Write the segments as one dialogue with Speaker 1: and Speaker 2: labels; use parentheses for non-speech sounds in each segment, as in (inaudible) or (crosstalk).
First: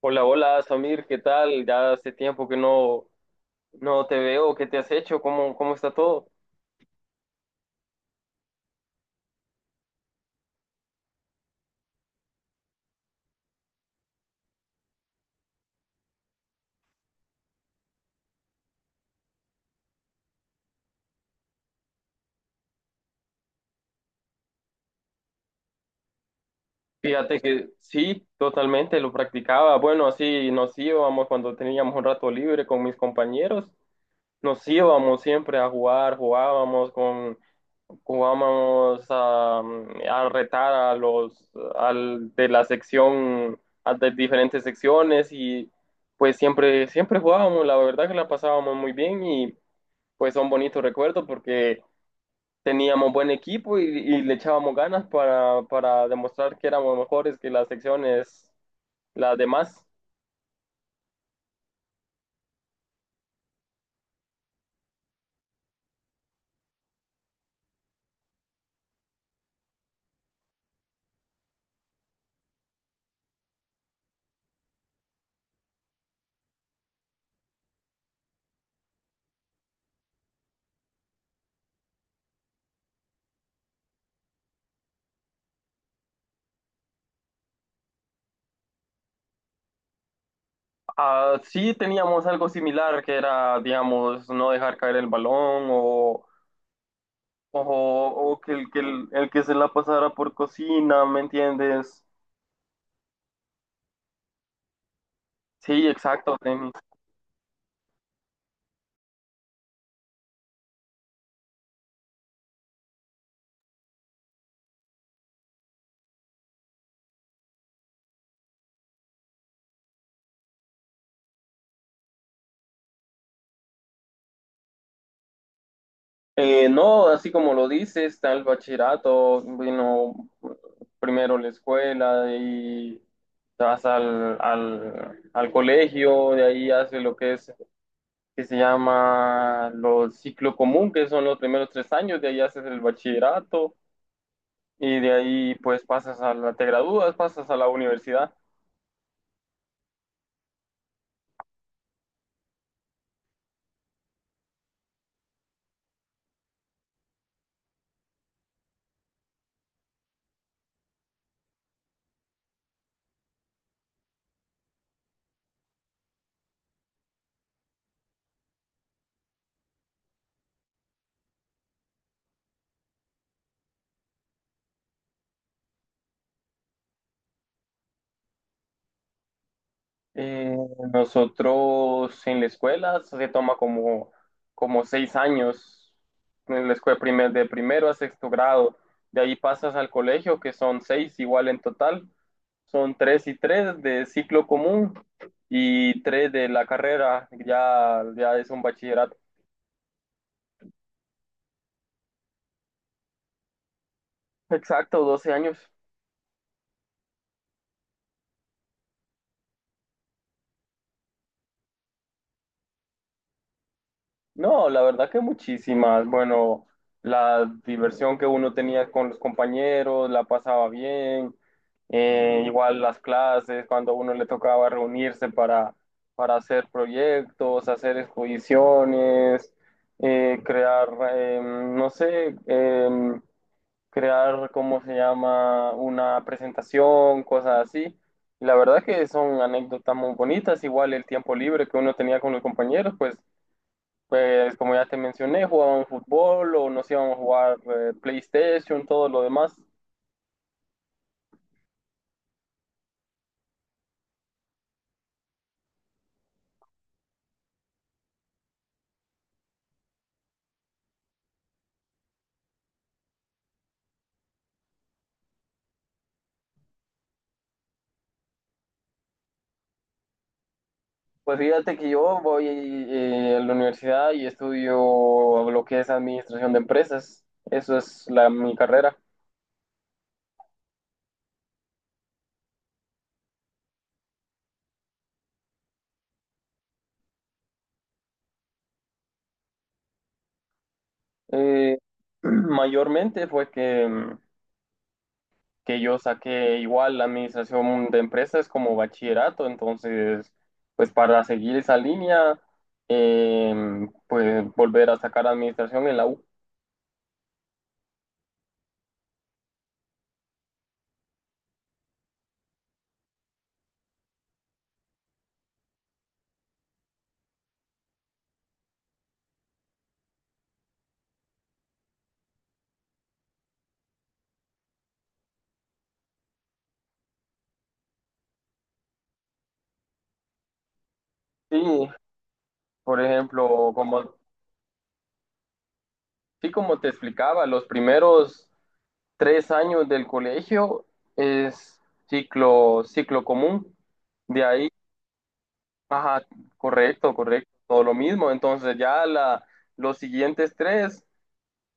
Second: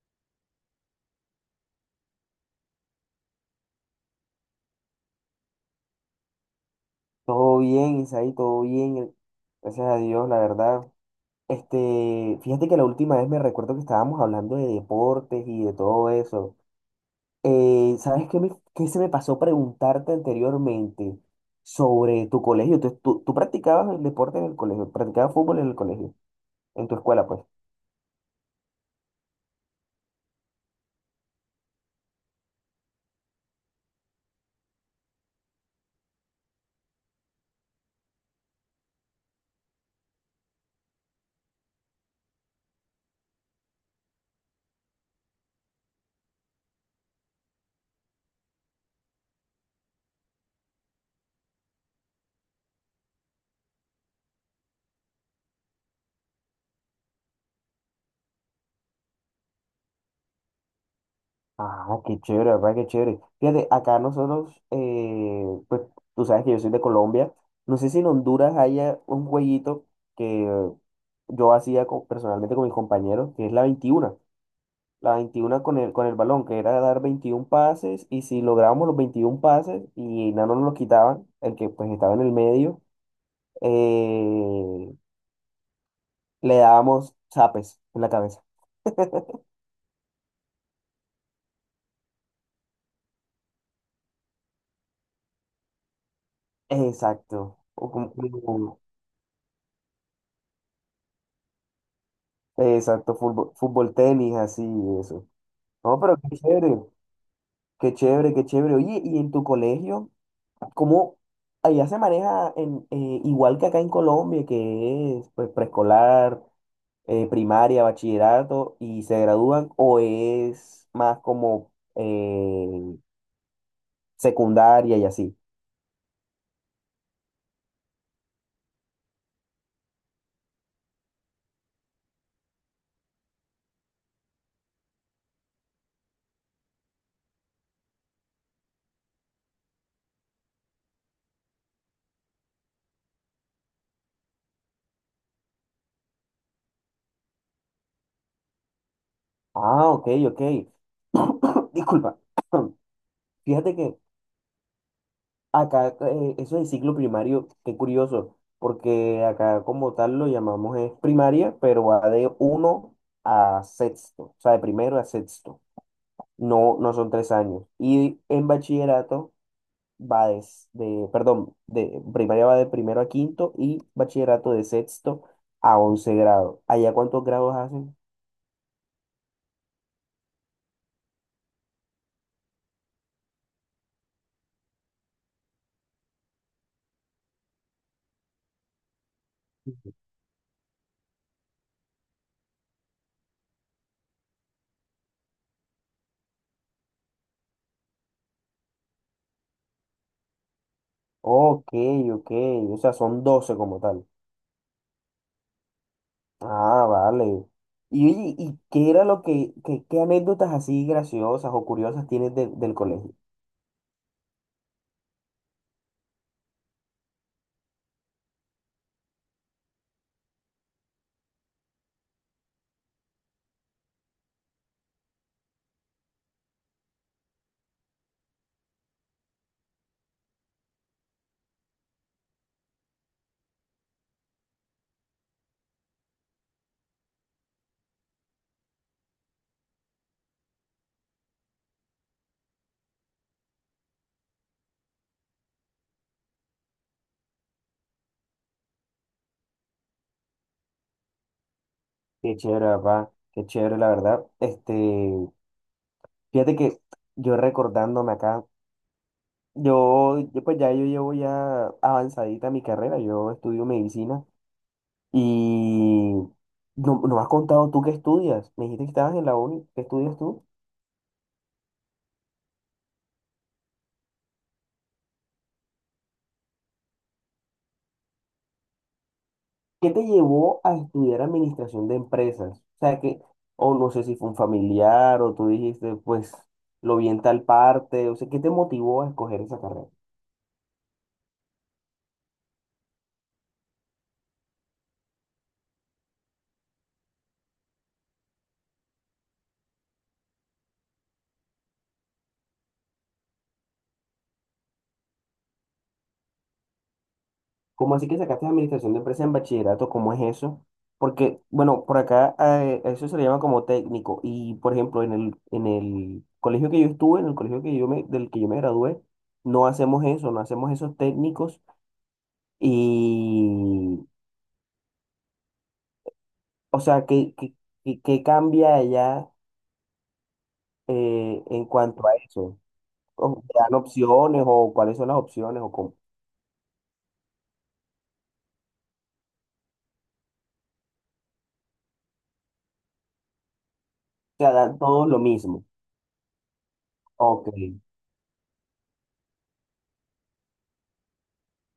Speaker 1: Hola, hola, Samir, ¿qué tal? Ya hace tiempo que no te veo, ¿qué te has hecho? ¿Cómo está todo?
Speaker 2: Todo bien, Isaí, todo bien. Gracias a Dios, la verdad. Fíjate que la última vez me recuerdo que estábamos hablando de deportes y de todo eso. ¿Sabes qué, qué se me pasó preguntarte anteriormente sobre tu colegio? ¿¿Tú practicabas el deporte en el colegio? ¿Practicabas fútbol en el colegio? En tu escuela, pues.
Speaker 1: Fíjate que sí, totalmente, lo practicaba. Bueno, así nos íbamos cuando teníamos un rato libre con mis compañeros, nos íbamos siempre a jugar, jugábamos a retar a de la sección, a de diferentes secciones, y pues siempre, siempre jugábamos, la verdad que la pasábamos muy bien, y pues son bonitos recuerdos porque teníamos buen equipo y le echábamos ganas para demostrar que éramos mejores que las secciones, las demás.
Speaker 2: Ah, qué chévere, papá, qué chévere. Fíjate, acá nosotros, pues tú sabes que yo soy de Colombia. No sé si en Honduras haya un jueguito que yo hacía personalmente con mis compañeros, que es la 21. La 21 con el balón, que era dar 21 pases, y si lográbamos los 21 pases y no nos los quitaban, el que pues estaba en el medio, eh, le dábamos zapes en la cabeza.
Speaker 1: Ah, sí teníamos algo similar que era, digamos, no dejar caer el balón
Speaker 2: Exacto.
Speaker 1: o,
Speaker 2: O como-
Speaker 1: o que
Speaker 2: como-
Speaker 1: el que se la pasara por cocina, ¿me entiendes?
Speaker 2: Exacto, fútbol, fútbol, tenis, así, eso.
Speaker 1: Sí,
Speaker 2: No, pero
Speaker 1: exacto,
Speaker 2: qué
Speaker 1: tenis.
Speaker 2: chévere, qué chévere, qué chévere. Oye, ¿y en tu colegio, cómo allá se maneja en, igual que acá en Colombia, que es pues preescolar, primaria, bachillerato y se gradúan, o es más como secundaria y así?
Speaker 1: No, así como lo dices, está el bachillerato. Vino primero la escuela y te vas al colegio. De ahí haces lo que es, que se llama, los ciclo común, que son los primeros tres años. De ahí haces el bachillerato y de ahí pues pasas a la, te gradúas, pasas a la universidad.
Speaker 2: Ah, ok, ok. (coughs) Disculpa. (coughs) Fíjate que, acá, eso de ciclo primario, qué curioso, porque acá como tal lo llamamos es primaria, pero va de uno a sexto, o sea, de primero a sexto, no, no son tres años. Y en bachillerato va perdón, de primaria va de primero a quinto y bachillerato de sexto a once grado. ¿Allá cuántos grados hacen?
Speaker 1: Eh, Nosotros en la escuela se toma como seis años, en la escuela de primero a sexto grado. De ahí pasas al colegio, que son seis igual en total. Son tres y tres de ciclo común y tres de la carrera. Ya, ya es un bachillerato.
Speaker 2: Ok, ok, o sea, son doce como tal.
Speaker 1: Exacto, 12 años.
Speaker 2: Ah, vale. Y, oye, ¿y qué era lo que, qué anécdotas así graciosas o curiosas tienes del colegio?
Speaker 1: No, la verdad que muchísimas. Bueno, la diversión que uno tenía con los compañeros, la pasaba bien. Igual las clases, cuando a uno le tocaba reunirse para hacer proyectos, hacer exposiciones, crear, no sé, crear, ¿cómo se llama?, una presentación, cosas así. Y la verdad que son anécdotas muy bonitas. Igual el tiempo libre que uno tenía con los compañeros, pues como ya te mencioné, jugaban fútbol o nos íbamos a jugar PlayStation, todo lo demás.
Speaker 2: Qué chévere, papá, qué chévere, la verdad. Fíjate que yo recordándome acá, yo pues ya yo llevo ya avanzadita mi carrera, yo estudio medicina y no, no me has contado tú qué estudias. Me dijiste que estabas en la uni, ¿qué estudias tú?
Speaker 1: Pues fíjate que yo voy a la universidad y estudio lo que es administración de empresas. Eso es la, mi carrera.
Speaker 2: ¿Qué te llevó a estudiar administración de empresas? O sea, que, o no sé si fue un familiar o tú dijiste, pues lo vi en tal parte, o sea, ¿qué te motivó a escoger esa carrera?
Speaker 1: Eh, (clears throat) Mayormente fue que yo saqué igual la administración de empresas como bachillerato. Entonces, pues para seguir esa línea, eh, pues volver a sacar administración en la U.
Speaker 2: ¿Cómo así que sacaste administración de empresas en bachillerato? ¿Cómo es eso? Porque, bueno, por acá eso se le llama como técnico y, por ejemplo, en el colegio que yo estuve, en el colegio que del que yo me gradué, no hacemos eso, no hacemos esos técnicos y, o sea, ¿qué cambia allá?
Speaker 1: Sí,
Speaker 2: En cuanto a eso.
Speaker 1: por
Speaker 2: ¿O te
Speaker 1: ejemplo,
Speaker 2: dan
Speaker 1: como
Speaker 2: opciones o cuáles son las opciones o cómo? O
Speaker 1: sí, como te explicaba, los primeros tres años del colegio es ciclo común. De
Speaker 2: sea,
Speaker 1: ahí,
Speaker 2: dan todo lo mismo.
Speaker 1: ajá, correcto, correcto,
Speaker 2: Ok,
Speaker 1: todo lo mismo. Entonces ya la, los siguientes tres,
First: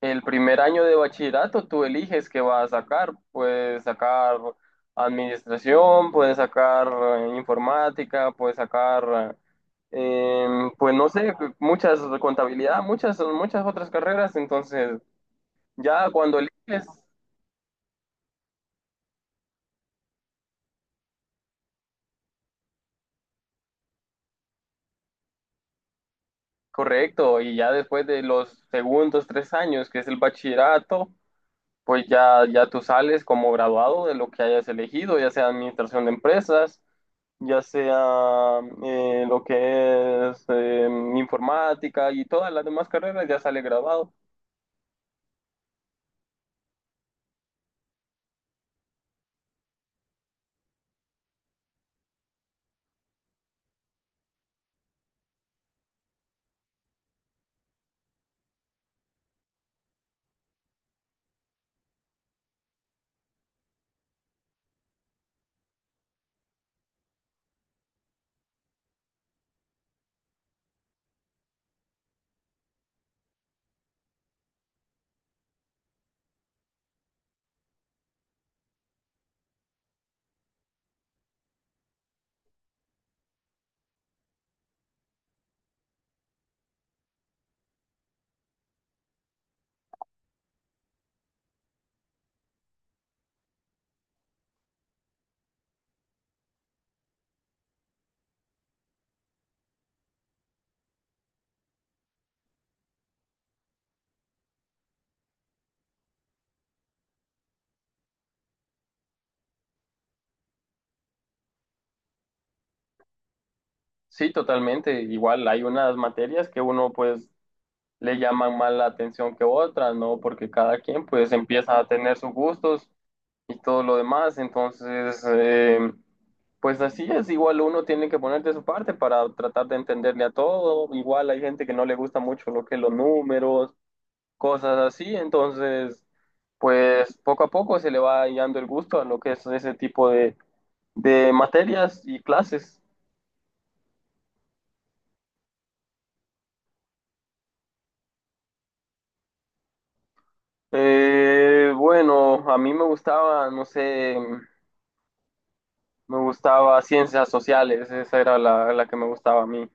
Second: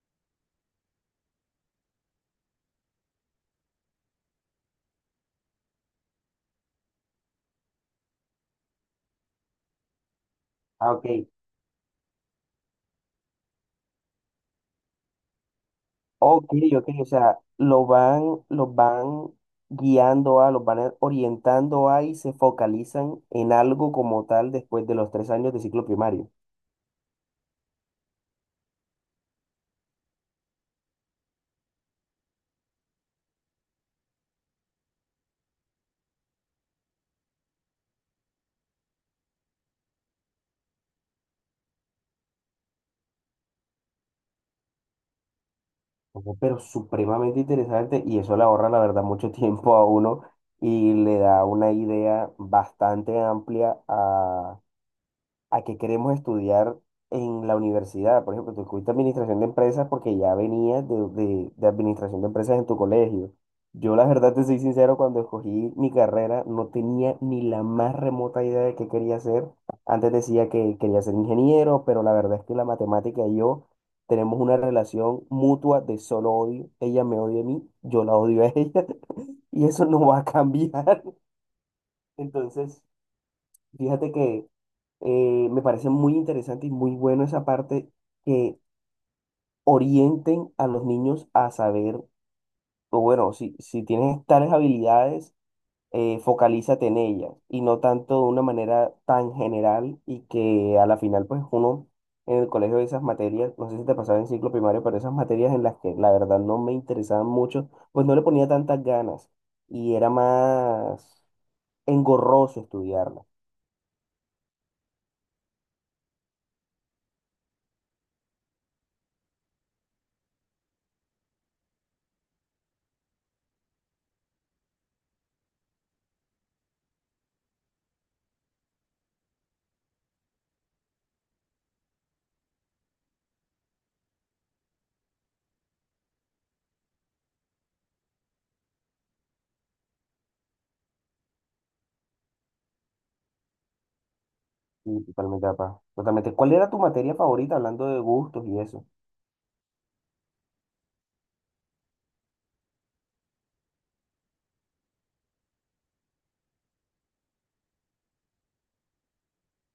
Speaker 1: el primer año de bachillerato, tú eliges qué vas a sacar. Puedes sacar administración, puedes sacar informática, puedes sacar, eh,
Speaker 2: ah,
Speaker 1: pues no
Speaker 2: ok,
Speaker 1: sé, muchas contabilidad, muchas, muchas otras carreras. Entonces... Ya cuando
Speaker 2: ok,
Speaker 1: eliges,
Speaker 2: ok, o sea, lo van, los van guiando a, los van orientando a y se focalizan en algo como tal después de los tres años de ciclo primario.
Speaker 1: correcto, y ya después de los segundos tres años, que es el bachillerato, pues ya, ya tú sales como graduado de lo que hayas elegido, ya sea administración de empresas, ya sea lo que es informática y todas las demás carreras, ya sale graduado.
Speaker 2: Ojo, pero supremamente interesante y eso le ahorra, la verdad, mucho (laughs) tiempo a uno y le da una idea bastante amplia a qué queremos estudiar en la universidad. Por ejemplo, tú escogiste administración de empresas porque ya venías de administración de empresas en tu colegio. Yo la verdad te soy sincero, cuando escogí mi carrera no tenía ni la más remota idea de qué quería hacer. Antes decía que quería ser ingeniero, pero la verdad es que la matemática y yo tenemos una relación mutua de solo odio. Ella me odia a mí, yo la odio a ella (laughs) y eso no va a cambiar. (laughs) Entonces... Fíjate que me parece muy interesante y muy bueno esa parte que orienten a los niños a saber, o bueno, si tienes tales habilidades, focalízate en ellas y no tanto de una manera tan general y que a la final, pues uno en el colegio de esas materias, no sé si te pasaba en ciclo primario, pero esas materias en las que la verdad no me interesaban mucho, pues no le ponía tantas ganas y era más engorroso estudiarlas.
Speaker 1: Sí, totalmente. Igual hay unas materias que uno pues le llaman más la atención que otras, ¿no? Porque cada quien pues empieza a tener sus gustos y todo lo demás, entonces pues así es. Igual uno tiene que poner de su parte para tratar de entenderle a todo. Igual hay gente que no le gusta mucho lo que es los números, cosas así, entonces pues poco a poco se le va hallando el gusto a lo que es ese tipo de materias y clases.
Speaker 2: Sí, totalmente, papá. Totalmente. ¿Cuál era tu materia favorita hablando de gustos y eso?
Speaker 1: Bueno, a mí me gustaba, no sé, me gustaba ciencias sociales. Esa era la, la que me gustaba a mí.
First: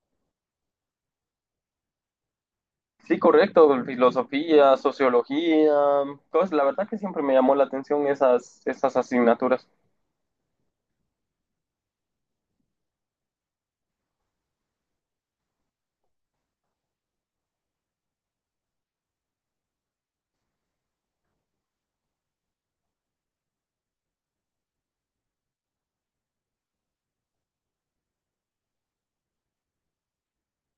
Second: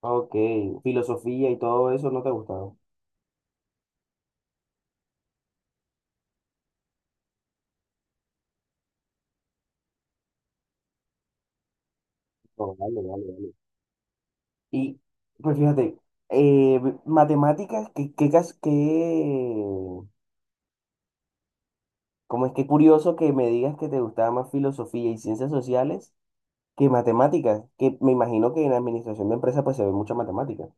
Speaker 2: Ok, filosofía y todo eso no te gustaba.
Speaker 1: Sí, correcto, filosofía, sociología, cosas. La verdad que siempre me llamó la atención esas, esas asignaturas.
Speaker 2: No, vale, vale, vale. Y pues fíjate, eh, matemáticas, cómo es que curioso que me digas que te gustaba más filosofía y ciencias sociales que matemáticas, que me imagino que en administración de empresas pues se ve mucha matemática.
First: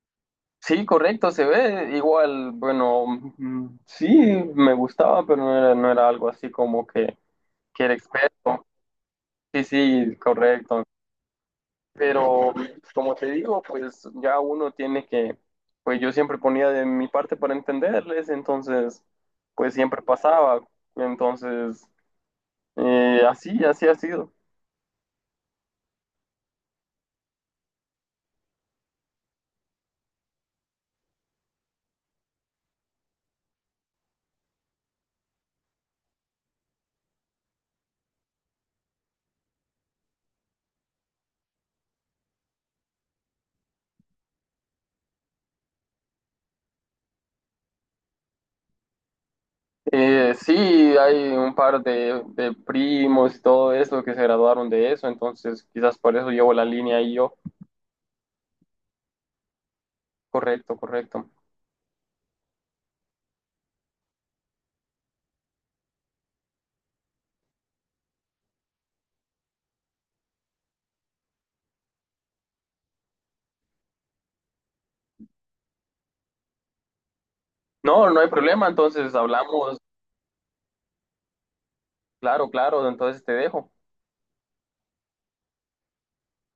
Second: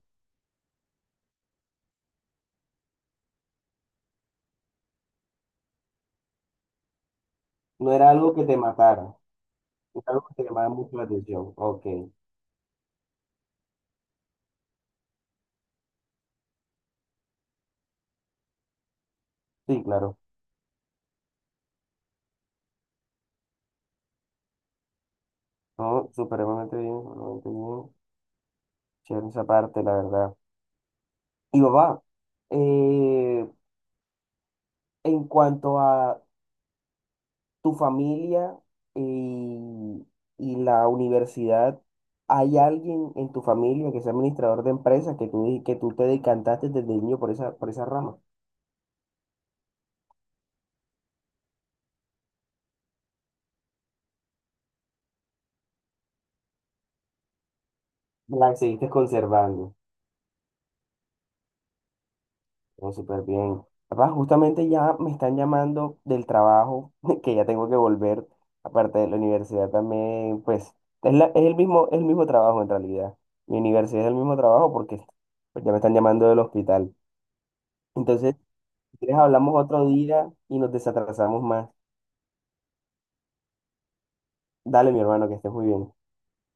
Speaker 1: Sí, correcto, se ve igual, bueno, sí, me gustaba, pero no era, no era algo así como que
Speaker 2: No
Speaker 1: era
Speaker 2: era algo que te
Speaker 1: experto.
Speaker 2: matara,
Speaker 1: Sí,
Speaker 2: era
Speaker 1: sí,
Speaker 2: algo que te llamaba
Speaker 1: correcto.
Speaker 2: mucho la atención. Ok,
Speaker 1: Pero pues, como te digo, pues ya uno tiene que, pues yo siempre ponía de mi parte para entenderles, entonces pues
Speaker 2: sí,
Speaker 1: siempre
Speaker 2: claro.
Speaker 1: pasaba. Entonces, así, así ha sido.
Speaker 2: No, supremamente bien, supremamente bien. Chévere esa parte, la verdad. Y papá, eh, en cuanto a tu familia eh, y, y la universidad, ¿hay alguien en tu familia que sea administrador de empresas que que tú te decantaste desde niño por esa rama?
Speaker 1: Sí, hay un par de primos y todo eso que se graduaron de eso, entonces quizás por eso llevo la línea ahí yo.
Speaker 2: La seguiste conservando.
Speaker 1: Correcto, correcto.
Speaker 2: Todo súper bien. Papá, justamente ya me están llamando del trabajo, (laughs) que ya tengo que volver. Aparte de la universidad también, pues, es el mismo trabajo en realidad. Mi universidad es el mismo trabajo porque pues, ya me están llamando del hospital.
Speaker 1: No, no hay
Speaker 2: Entonces,
Speaker 1: problema,
Speaker 2: si
Speaker 1: entonces
Speaker 2: quieres, hablamos
Speaker 1: hablamos,
Speaker 2: otro día y nos desatrasamos más.
Speaker 1: claro, claro, entonces te dejo.
Speaker 2: Dale, mi hermano, que estés muy bien.